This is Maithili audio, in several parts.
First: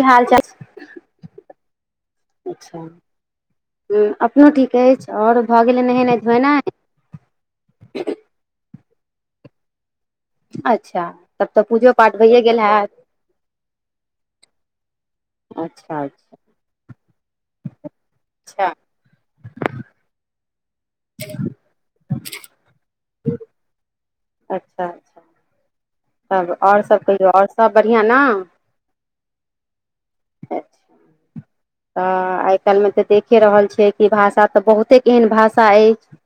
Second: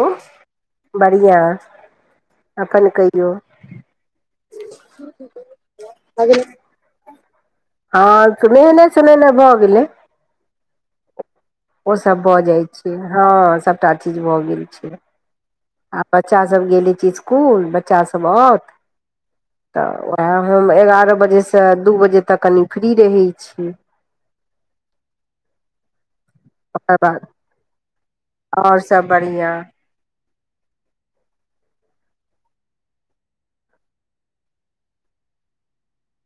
की ओ हाल चाल बढ़िआँ अच्छा अपन कहियौ ह अपनो ठीक अछि आओर भऽ गेलै नहेनाइ धोएनाइ हँ सुनेने सुनेने भऽ गेलै अच्छा तब तऽ पूजो ओ पाठ सब भइए भऽ गेल जाइ हैत छै हँ सबटा चीज भए गेल छै आ अच्छा बच्चा सब गेले चीज कुल बच्चा सब अच्छा आओत तऽ उएह हम एगारह बजे सँ दू बजे तक कनि फ्री रहै छी अच्छा अच्छा तब आओर ओकर सब बाद कहियौ आओर सब बढ़िआँ न आओर सब बढ़िऑं तऽ आइ काल्हि मे तऽ देखे रहल छियै कि भाषा तऽ बहुते एहन भाषा अछि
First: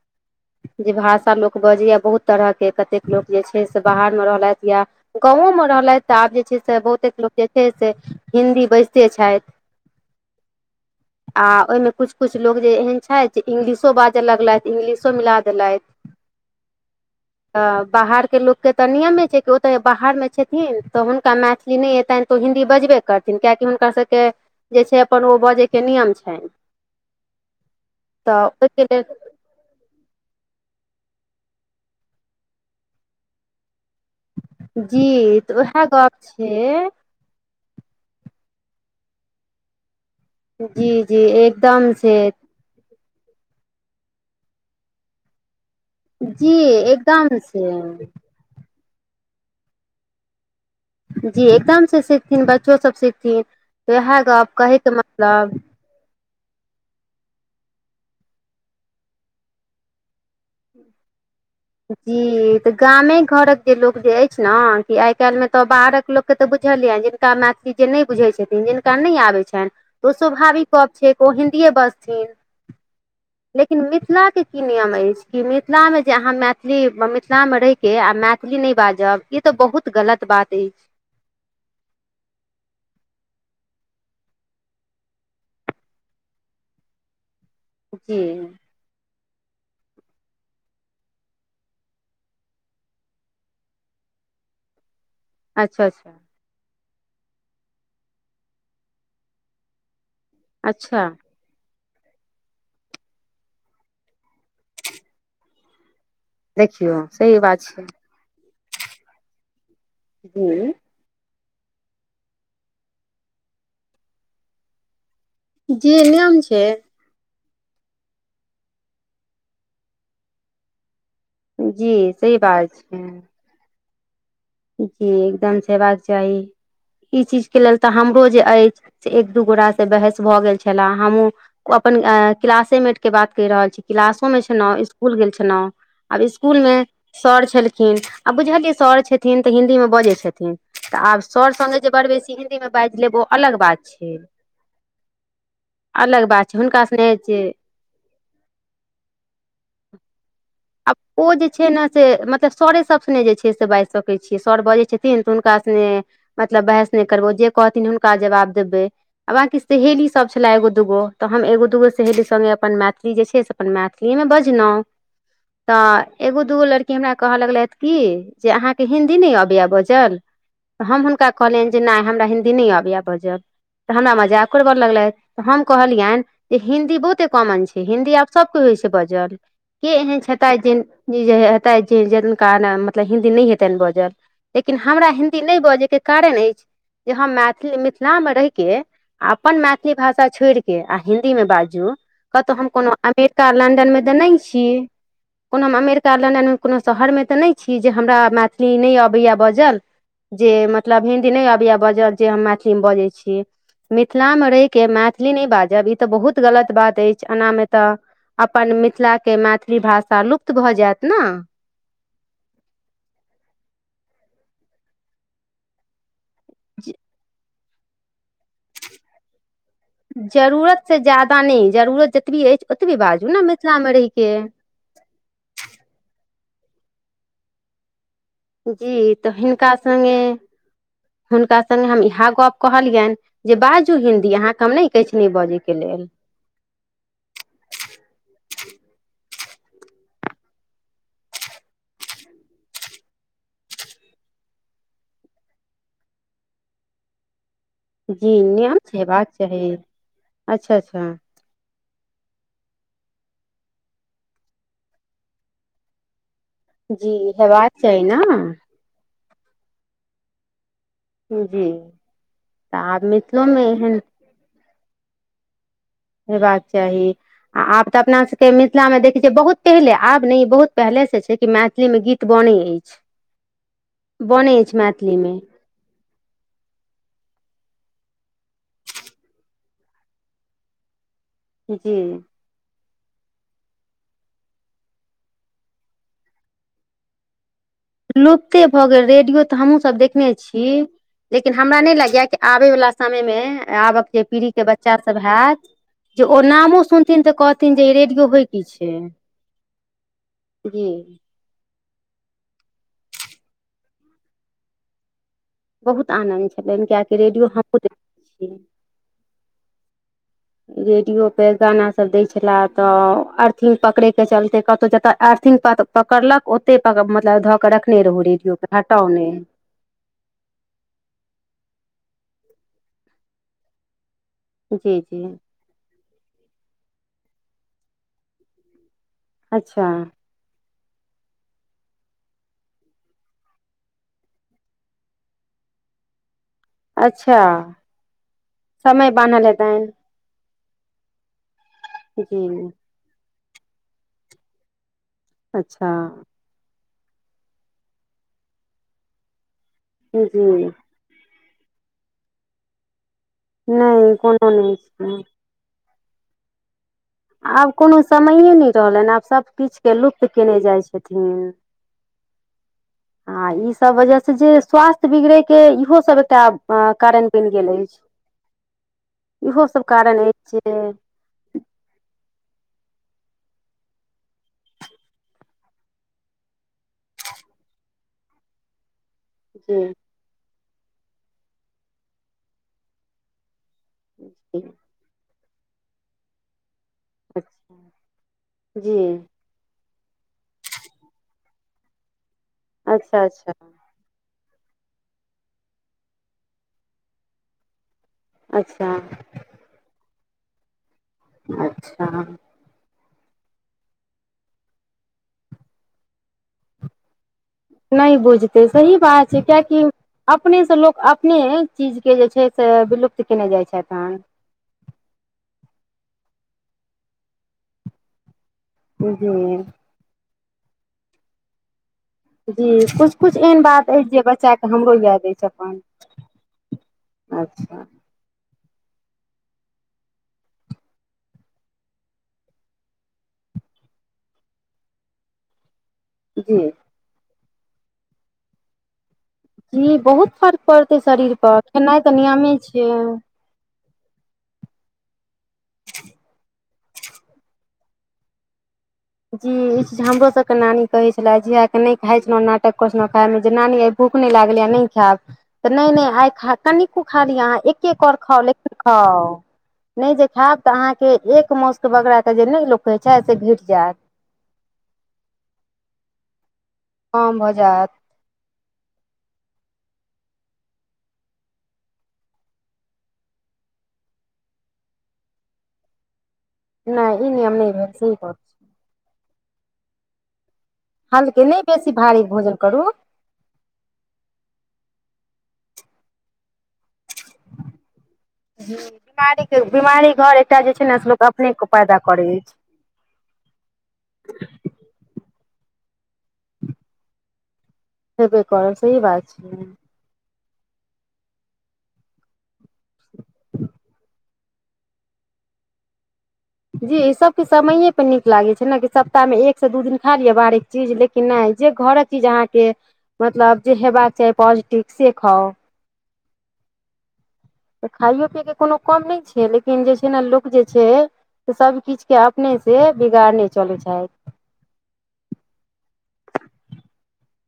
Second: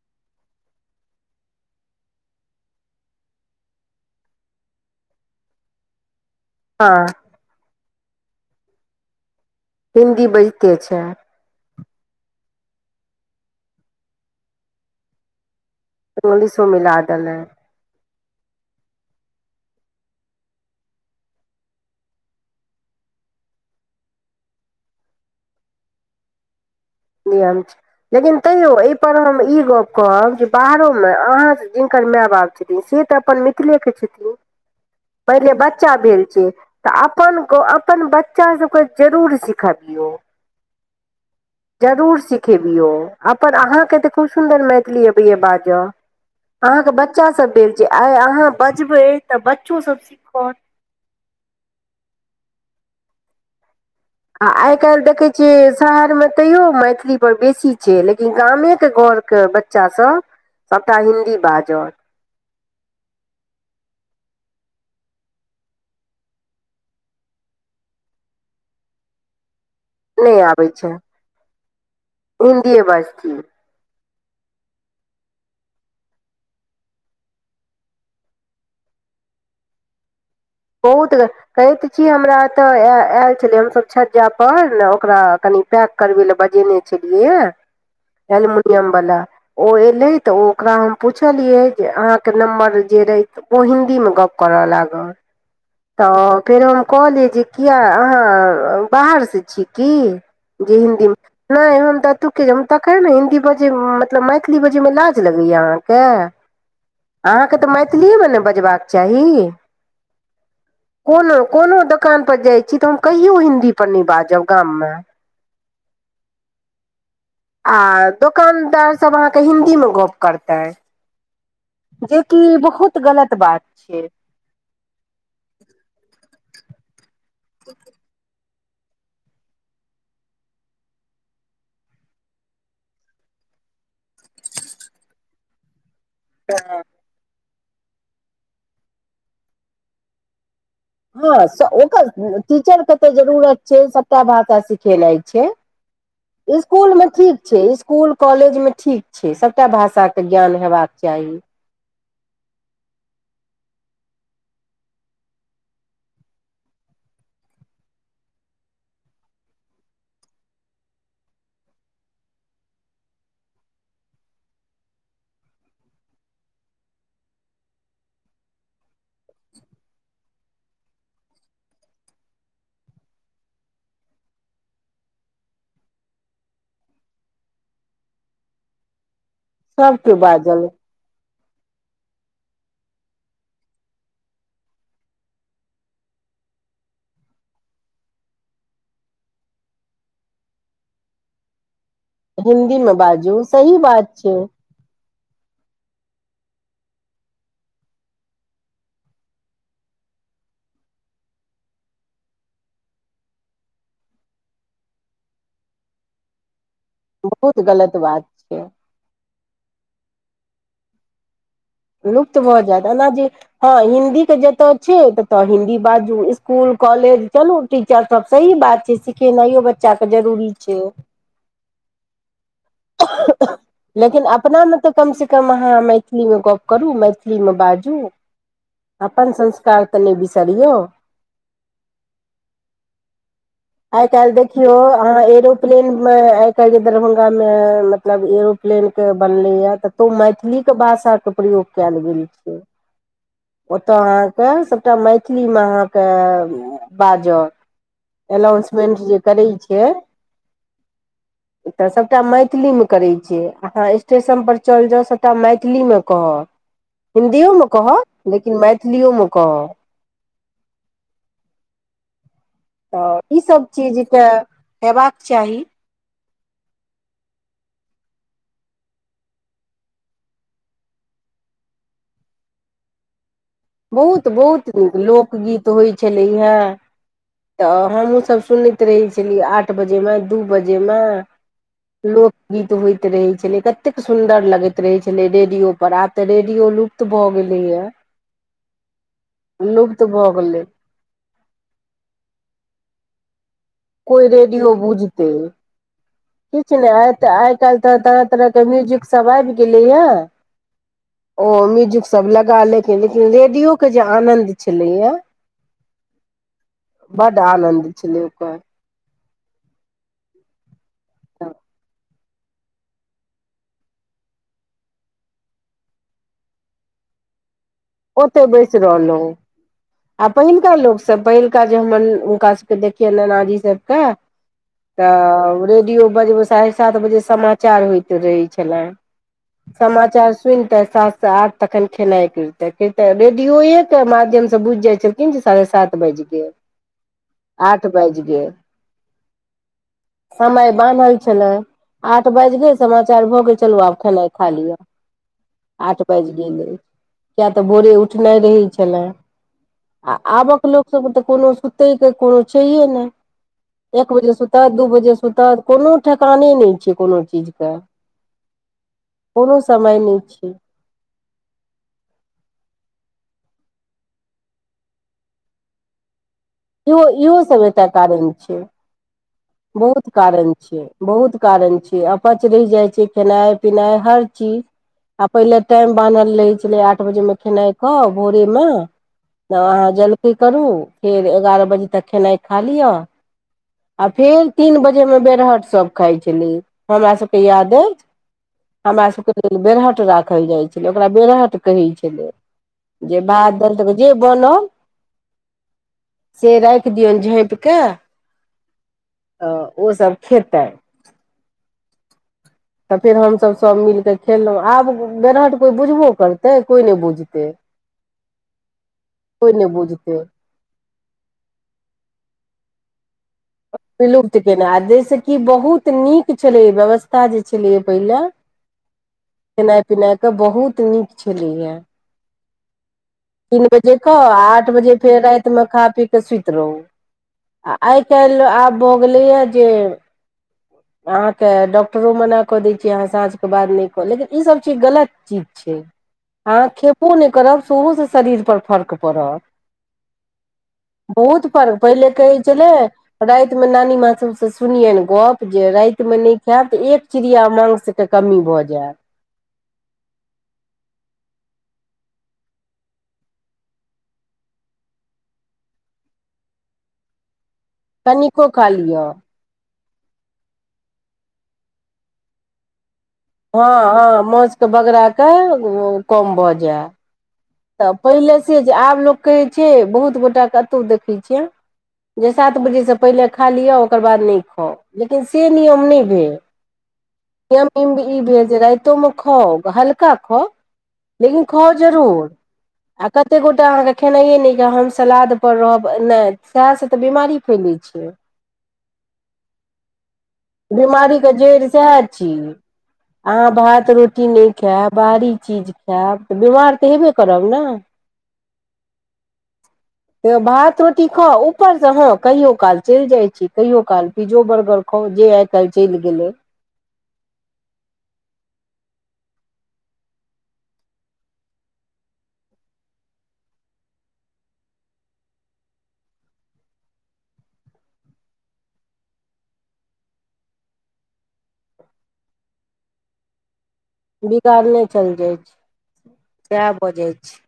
जे भाषा लोक बजैए बहुत तरहके कतेक लोक जे छै से बाहर में रहलथि या गावो मे रहलथि तऽ आब जे छै से हँ बहुतेक लोक जे छै से हिन्दी बैजिते छथि हिन्दी बजिते छै आ ओहिमे किछु किछु लोग जे एहन छथि जे इंग्लिशो बाजय लगलथि इंग्लिशो मिला देलथि इगलिशो मिला देलै तऽ बाहरके लोगके तऽ नियमे छै कि ओतऽ बाहर मे छथिन तऽ हुनका मैथिली नहि एतनि तऽ हिन्दी बजबे करथिन कियकि हुनका सभके जे छै अपन ओ बजयके नियम छनि नियम छै लेकिन तऽ तैयो ओहिके एहि लेल पर हम ई गप कहब जे बाहरो मे अहाँ हिनकर माय बाप छथिन से तऽ अपन मिथिले के छथिन जी पहिेले तऽ उएह बच्चा गप भेल छै तऽ आब कोनगो अपन बच्चा सब के जरूर सिखबियौ जी जी एक जरूर सिखेबियौ अपन अहाँके तऽ खूब सुन्दर मैथिली अबैएा बाजय जी अहाँके एकदम बच्चासभ से बेर जे आइ अहाँ बजबै तऽ बच्चोसभ सीखत जी एकदम सँ सिखथिन बच्चो सब सिखथिन तऽ उएह आ गप्प आइ कहैके काल्हि देखै मतलब छियै शहरमे तैयो मैथिलीपर बेसी छै लेकिन गामेके घरके बच्चासभ सबटा हिन्दी बाजअ जी त गामे घरक जे लोकोग जे अछि ने कि आइ काल्हि मे तऽ बाहरक लोक के तऽ बुझलयन का मैथिली जे नहि बुझै छथिन जिनका नहि आबै छनि ओ नहि आबै स्वभाविक गप छै ओ हिन्दीए बजथिन हिन्दीए बाजथिन लेकिन मिथिला के की नियम अछि कि मिथिला मे जे अहाँ मै थिली मिथिलामे रहिके आ मैथिली नहि बाजब ई तऽ बहुत गलत बात अछि बहुत कहे त छी हमरा तऽ आयल छले हमस छज्जा पर ने ओकरा कनि पैक करबै लए बजेने छलियै हे जी एल्युमिनियम वाला ओ एयलै तऽ ओ ओकरा हम पुछलियै जे अहाँके नम्बर जे रहै ओ हिंन्दी मे गप्प करऽ लागल अच्छा अच्छा तऽ फेरो हम कहलिय जे कियै अहाँ बाहर सँ छी की जे अच्छा हिन्दीमे नहि हम तऽ एतुके जा तखन ने हिन्दी बजै मतलब मैथिली बजैमे लाज लगैया अहाँके देखियौ सही बात अहाँके तऽ छै मैथिलीए मे ने बजबाक चाही जी कोनो कोनो दुकानपर जाइ छी तऽ हम कहियो हिन्दी पर नहि बाजब गाममे जी नियम छै आ दुकानदार सब अहाँके हिन्दी मे गप करतै जी सही जेकि बात बहुत छै गलत बात छै जी एकदम से हेबाका चाही ई चीज के लेल तऽ हमरो जे अछि से एक दू गोट से बहस भऽ गेल छले हमहुँ अपन क्लासेमेट के बात कहि रहल छी क्लासो मे छलहुँ स्कुल गेल छलहुँ आब स्कूल मे तऽ सर छलखिन आ बुझलिय सर छथिन तऽ हिन्दी मे बजै छथिन तऽ आब हँ सर सङ्गे जे बड़ ओकर बेसी हिन्दीमे टीचर के बाजि त लेब ओ अलग जरूरत छै बात सभटा भाषा सिखेनाय छै अलग बात छै हुनका इस्कूल मे सने जे ठीक छै इस्कूल कूल कॉलेज मे ठीक छै सबटा भाषा के ज्ञान हेबाक आब चाही ओ जे छै ने से मतलब सरे सब सने जे छै से बाजि सकै छियै सर बजै छथिन तऽ हुनका सने मतलब बहस नहि करबौ जे कहथिन हुनका जवाब देबै आ बाँकी सहेलीसभ छलए एगो दूगो तऽ हम एगो दूगो सहेली संगे अपन मैथिली जे छै अपन मैथिलीएमे बजलहुँ तऽ एगो दूगो लड़की हमरा कहय लगलथि कि जे अहाँके हिन्दी नहि अबैए बजल? हम हुनका कहलियनि जे नहि हमरा हिन्दी नहि अबय बजब तऽ हमरा मजाकड़ उरबे लगलैत हम कहलियनि जे हिन्दी बहुते कॉमन छै हिन्दी आब सबके होइ छै बजल के सबके एहन छथिन बाजल जे हेतै ज मतलब हिन्दी नहि हेतै बजल लेकिन हमरा हिन्दी नहि बजयके कारण अछि जे हम मैथिली मिथिला मे रहि कऽ अपन मैथिली भाषा छोड़ि कऽ आ हिंन्दीमे बाजू कतो हम हिन्दी मे कोनो बाजू अमेरिका सही लंन्दन मे बात तऽ छै नइ छी कोनो हम अमेरिका लंदन कोनो शहर मे तऽ नहि छी जे हमरा मैथिली नहि अबैए बजल जे मतलब हिंन्दी नहि अबय बजल जे हम मैथिली मे बजै छी मिथिला मे रहि के मैथिली नहि बाजब ई तऽ बहुत गलत बात अछि एना बहुत मे तऽ गलत बात छै अपन मिथिला के मैथिली भाषा लुप्त भऽ जायत न लुप्त भऽ जायत एना जे हँ हिंन्दी के जतय छै ततय हिन्दी बाजू स्कूल कॉलेज चलू टीचर सब सही बात छै सिखेनाइयो बच्चा के जरूरी छै जरूरत से जादा नहि जरूरत जतबी अछि ओतबे बाजू ने मिथिला में लेकिन रहके अपना मे तऽ कम से कम अहाँ मैथिली मे गप्प करू मैथिली मे बाजू जी तऽ अपन हिनका संस्कार तऽ नहि सङ्गे बिसरियो हुनका सने हम इएह गप कहलियनि जे बाजू आइ काल्हि हिन्दी अहाँके हम देखियो नहि कहै छी अहाँ नहि बजयके एरोप्लेन लेल मे कए दरभंगामे मतलब एरोप्लेनके बनलैए ततो मैथिलीके भाषाके प्रयोग कैल गेल छै [inaudible] ओतय अहाँ के सभटा मैथिली मे अहाँ के बाजअ जी नियम छै एनाउंसमेंट जे हेबाक करै चाही छै अच्छा अच्छा तऽ सभटा मैथिली मे करै छै अहाँ स्टेशन पर चलि जाउ सभटा मैथिली मे कहत जी हिंदीओ मे हेबाक चाही कहत ने लेकिन मैथिलिओ मे कहत जी आब तऽ मिथिलोमे ईसभ चीज एहन के हेबाक चाही हेबाक चाही आ आब तऽ अपना सबके मिथिला मे देखैत छियै बहुत पहिले आब ने ई बहुत पहिले से छै कि मैथिली मे गीत बने अछि बहुत बनै बहुत अछि नीक मैथिलीमे लोकगीत होइत छलै हेँ तऽ हमहूँ सभ सुनैत रहै छलियै आठ बजे मे दू बजे मे जी लोक गीत होइत रहे छले कतेक सुन्दर लगैत रहै छले रेडियो पर आब तऽ रेडियो लू प्त भऽ गेलैया लुप्ते भऽ गेल रेडियो तऽ हमहूँ सभ भऽ देखने गेलै छी लेकिन हमरा नहि लगैय कि आबयवला समयमे आबक जे कोइ पीढ़ी के रेडियो बच्चा सभ बुझतै हैत जे ओ किछु नामो नहि आइ सुनथिन तऽ आइ कहथिन काल्हि जे तऽ ई तरह रेडियो होइ तरह के की छै म्यूजिक सब आबि गेलैया जी ओ म्यूजिक सभ लगा लेकिन लेकिन रेडियो के जे आनन्द छलैए बहुत आनन्द छलनि कियाकि रेडियो हमहुँ आनंद छलै देखने छियै ओकर रेडियो पर गाना सभ दै छला तऽ अर्थिंग पकड़ै के चलते कतहु जतऽ अर्थिंग पकड़लक ओते मतलब धऽ कऽ रख ने रहु ओते रेडियो बैस के हटाउ ने रहलहुँ आ पहिलुका लोक सभ पहिलुका जे हमर हुनका सभ के देखियै नानाजी सभ के जी जी तऽ रेडियो बजबै साढ़े सात बजे समाचार होइत रहै छलय अच्छा समाचार सुनते सात से आठ तखन खेनाइ कते के रेडियोए त माध्यम बुझि जाइ छलखिन साढ़े सात बाजि गेल अच्छा आठ बाजि गेल समय बान्हल हेतऽइन समय बान्ह छले आठ बाज जी गेल समाचार भऽ गेल चलू आब खेनाइ खा लिय अच्छा आठ बाज गेले किया तऽ भोरे उठनाइ रहै छले आ आबक जी लोक सभ के तऽ कोनो सुतै के कोनो छैे है नहि एक नहि बजे कोनो नहि सुतत दू बजे छै सुतत कोनो ठेकाने नहि छै कोनो चीज आब कोनो समयए नहि रहलैन आब सभ कोनो किछु के समय नहि लुप्त छै केने जाइ छथिन आ ईसभ वजह से जे स्वास्थ्य बिगड़य के इहो सब एकटा इहो कारण इहो बनि सब गेल एकटा अछि कारण छै इहो सब बहुत कारण अछि छै जे बहुत कारण छै अपच रहि जाइ छै खेनाइ पिनाइ हर चीज आ पहिले टाइम बान्हल रहै छलै आठ बजे मे खेनाइ के भोरे मे तब अहाँ जी जलकेी करू फेर एगारह बजे तक खेनाइ खा लिअ आ फेर जी तीन बजे मे बेरहट सब खाइ छलै हमरा सबके याद अच्छा अछि जी हमरा सबके बेरहट राखल जाइ छलै ओकरा बेरहट कहै छलै जे अच्छा अच्छा बाद दैल जे बनल से राखि दियऔन झाँपिकऽ अच्छा तऽ ओसभ खेतै अच्छा तऽ फेर हमसभ सभ मिलके खेललहुँं आब बेरहट कोइ बुझबो करतै कोइ नहि बुझते नहि बूझते सही बात छै नहि कियाकि बुझतै अपने सँ लोक अपने चीजके जे छै से विलुप्त केने जाइत छथि हन विलुप्त केना आ जाहिसँ कि बहुत नीक छलै व्यवस्था जे छलै पहिले जी पिनाइके बहुत नीक छलीया जी कुछ कुछ एहन तीन बात बजे अछि जे कह बच्चाके आठ बजे हमरो फेर याद अछि राति मे अपन खा पी के सुति रहू आ अच्छा आइ काल आब भो गेले या जे अहाँके डॉक्टरो मना कऽ दै छै अहाँ साँझ के बाद न नहि कह लेकिन ईसभ चीज गलत चीज छै अहाँ जी खेबो नहि करब सेहोसँ शरीरपर फर्क पड़त जी बहुत फर्क पड़तै शरीर बहुत पर फर्क खेनाइ पहिले तऽ कहै नियमे छले छियै राति मे नानी माँ सब से सुनियनि गप जे राति मे नहि खायब तऽ एक चिड़िया मांस के कमी भऽ जायत जी ई चीज हमरो सब के नानी कहे छले जी के नहि खााय छलो नाटक कर छल खाय मे जे नानी आय भूख नहि लागलै नहि खायब त नहि नहि आइ कनो खा लिय अहाँ एक के कर खाउ कनिको खा लेकिन लिअ खाउ नहि जे खायब त अहाँ के एक मास के बगडा के जे नइ लोक कहै छै से हँ घटि जायत हँ माउस के बगरा कऽ कम भऽ जा कम भ तऽ पहिले से जे आब लोक कहैत छै बहुत गोटाके कतहु देखैत छियै जे सात बजे सँ पहिले खा लिअ ओकर बाद नहि खाउ लेकिन से नियम नहि भेल नहि ई नियम नहि भेल अयमे सही ई गप छै, भेल राइतोमे खाउ हल्का खाउ हलके लेकिन नहि खाउ बेसी भारी जरूर भोजन करू आ कते गोटा अहाँके खेनाइयए नहि य हम सलाद पर रहब नहि सएह से तऽ बिमारी फैले छै ह बीमारी बिमारी घर एकटा जे छै ने से बिमारीे लोक के अपने जड़ि पैदा सएह छी करै अछि अहाँ भात रोटी नहि खाय बाहरी चीज खैब तऽ बिमार तऽ हेबे करब ने हेबे करब सही बात छै त भात रोटी खाउ ऊपर से हँ कहियो काल चलि जाइ छी कहियो काल पिज्जो बर्गर खाउ जे आइ काल्हि चलि गेलै जी ई सबके समये पर नीक लागै छै ने कि सप्ताहमे एकसँ दू दिन खा लियअ बारिक चीज लेकिन नहि जे घरक चीज अहाँके मतलब जे हेबाक चाही पॉजिटिव से खाउ तऽ खाइयो पियके कोनो कम नहि छै लेकिन जे छै ने लोक जे छै त सब किछ के अपने से बिगाड़ने चले चाहे बिगारने चलि जाइ छै सैएह बजैत छै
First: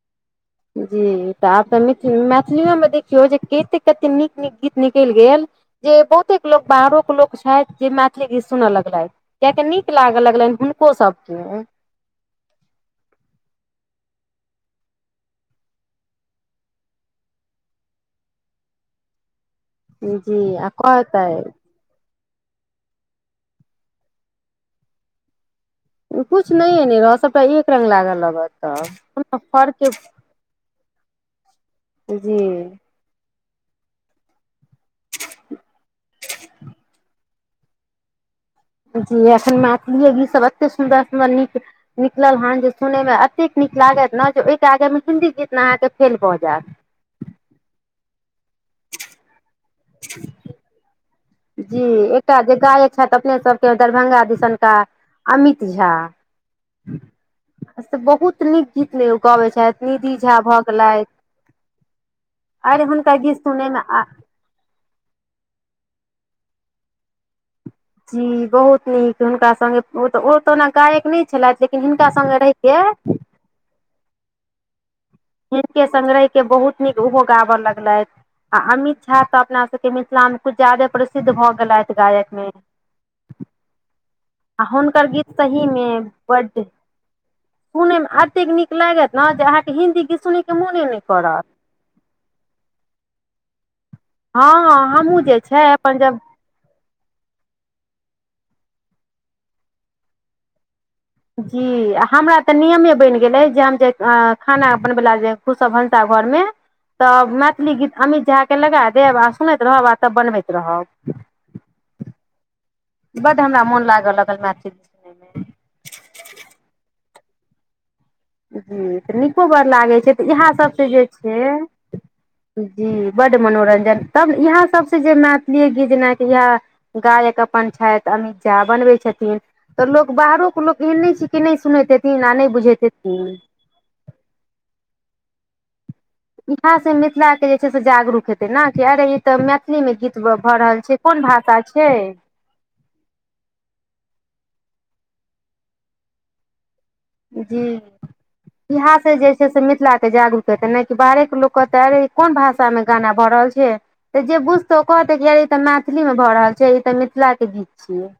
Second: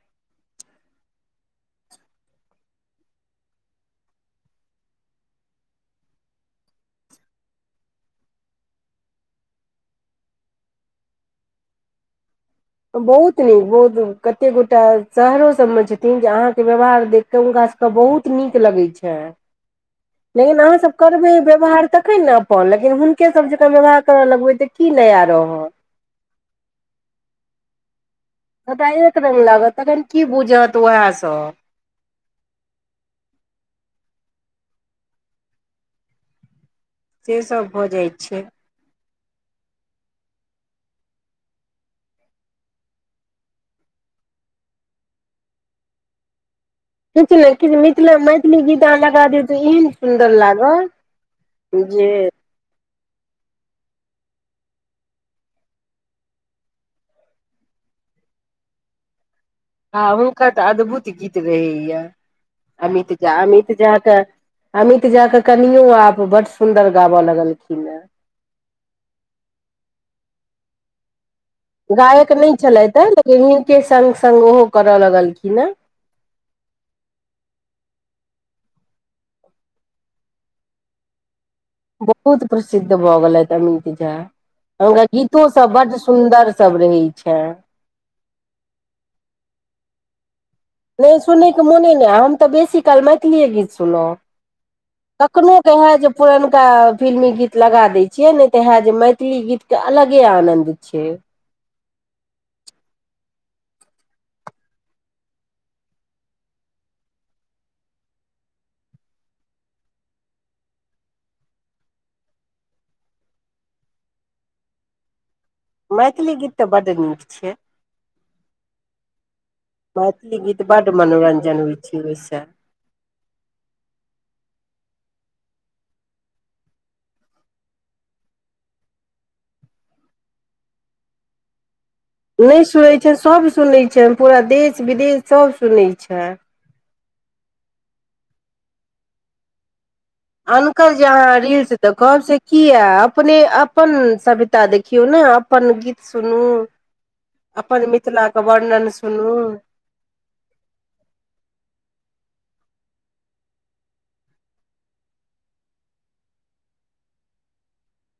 जी तऽ आब तऽ मि मैथिलियोमे देखियौ जे कतेक कतेक नीक नीक गीत निकलि गेल जे बहुते लोक बाहरो के लोक छथि जे मैथिली गीत सुनऽ लगलथि कियाकि नीक लागऽ लगलनि हुनको सबके बहुत नीक बहुत कते गोटा शहरो सब मे छथिन जे अहाँके व्यवहार देख कऽ हुनका सभके बहुत नीक लगै छै जी लेकिन आ अहाँसभ कहतै करबै व्यवहार तखन न ह लेकिन हुनके सब जेका व्यवहार करऽ लगबे तऽ की नया रहत कुछ न‌ए नहि रहत सभटा एक रंग लागऽ लागत सबटा एक रंग लागत तखन की बुझत उएह सब ऽ जी जे सब बजै छै जी एखन मैथिलीये गीतसभ एते सुन्दर सुन्दर नीक निकलल हेन जे सुनयमे एतेक नीक लागत ने जे ओहिके आगेमे हिंन्दी गीत ने अहाँके फेल भऽ जायत किछ ने किछ मिथिला मैथिली गीत अहाँ लगा दियौ तऽ एहन सुन्दर लागत जी एकटा जे गायक छथि अपने सबके दरभंगा दिसनका अमित झा से बहुत नीक गीत ले ओ गाबै छथि हँ निधि झा हुनका भऽ तऽ गेलथि अद्भुत गीत रहैया अरे अमित हुनकर गीत झा सुनय अमित मे झा आ त अमित झा के कनियो आप बड सुदर गाबऽ लगलखिन है जी बहुत नीक हुनका संगेऽ ओ तऽ ओ त ओना गायक नहि छलथि जे गायक नहि छलथि है लेकिन हिनके संग संग ओहो करय लगलखिन हे हिनके संग रहिके बहुत नीक ओहो गाबऽ लगलथि आ अमित झा तऽ अपना सब के मिथिला में कुछ ज्यादे प्रसिद्ध भ गेलथि गायक बहुत मे प्रसिद्ध भऽ गेलैथ अमीत झा आ हुनकर गीत गीतो सही सभ बड सुन्दर सभ रहै छै सुने मे एतेक नीक लागत ने जे अहाँ के हिन्दी गीत सुनैके नहि सुनैके मोने नहि हम तऽ बेसी काल मैथिलीये गीत सुनलहुँ हँ हमहूँ जे कखनो छै क अपन हैत जे जब पुरण टा फिल्मी गीत लगा दै छियै ने तऽ हे जे मैथिली गीत के अलगे आनंद छै जी आ हमरा तऽ नियमे बनि गेलै जे हम जे खाना बनबै ला जे घुसब भनसा घरमे तऽ मैथिली गीत अमित झा के लगा देब आ सुनैत रहब आ तब बनबैत रहब बड्ड हमरा मोन लागऽ लगल मैथिली सुनय मे मैथिली गीत तऽ बड्ड नीक छै जी तऽ नीको बड़ लागै छै तऽ मैथिली इएह गीत सभ सँ बड्ड जे छै मनोरंजन होइ छै ओहिसँ जी बड मनोरंजन तब इहाँ सबसँ जे मैथिलीये गीत जेनाकि इहा गायक अपन छथि अमित झा बनबै छथिन तऽ लोक बाहरोके लोक एहन नहि छै कि नहि सुनैत हेथिन आ नहि बुझैत हेथिन से सभ सुनै छै पूरा देश विदेश सब सुनै छै इहाँ से मिथिला के जे छै से जागरूक हेतै ने कि अरे ई तऽ मैथिली मे गीत भऽ रहल अनकर छै जे कोन अहाँ भाषा रील्स छै देखब से किया अपने अपन सभ्यता देखियऔ न अपन गीत सुनू जी अपन मिथिलाके वर्णन इएह से जे सुनू छै से मिथिला के जागरूक हेतै नहि कि बाहरे के लोक कहतै अरे ई कोन भाषा मे गाना भ रहल छै तऽ जे बुझतै ओ कहतै कि अरे ई तऽ मैथिलीमे भऽ रहल छै ई तऽ मिथिला के गीत छियै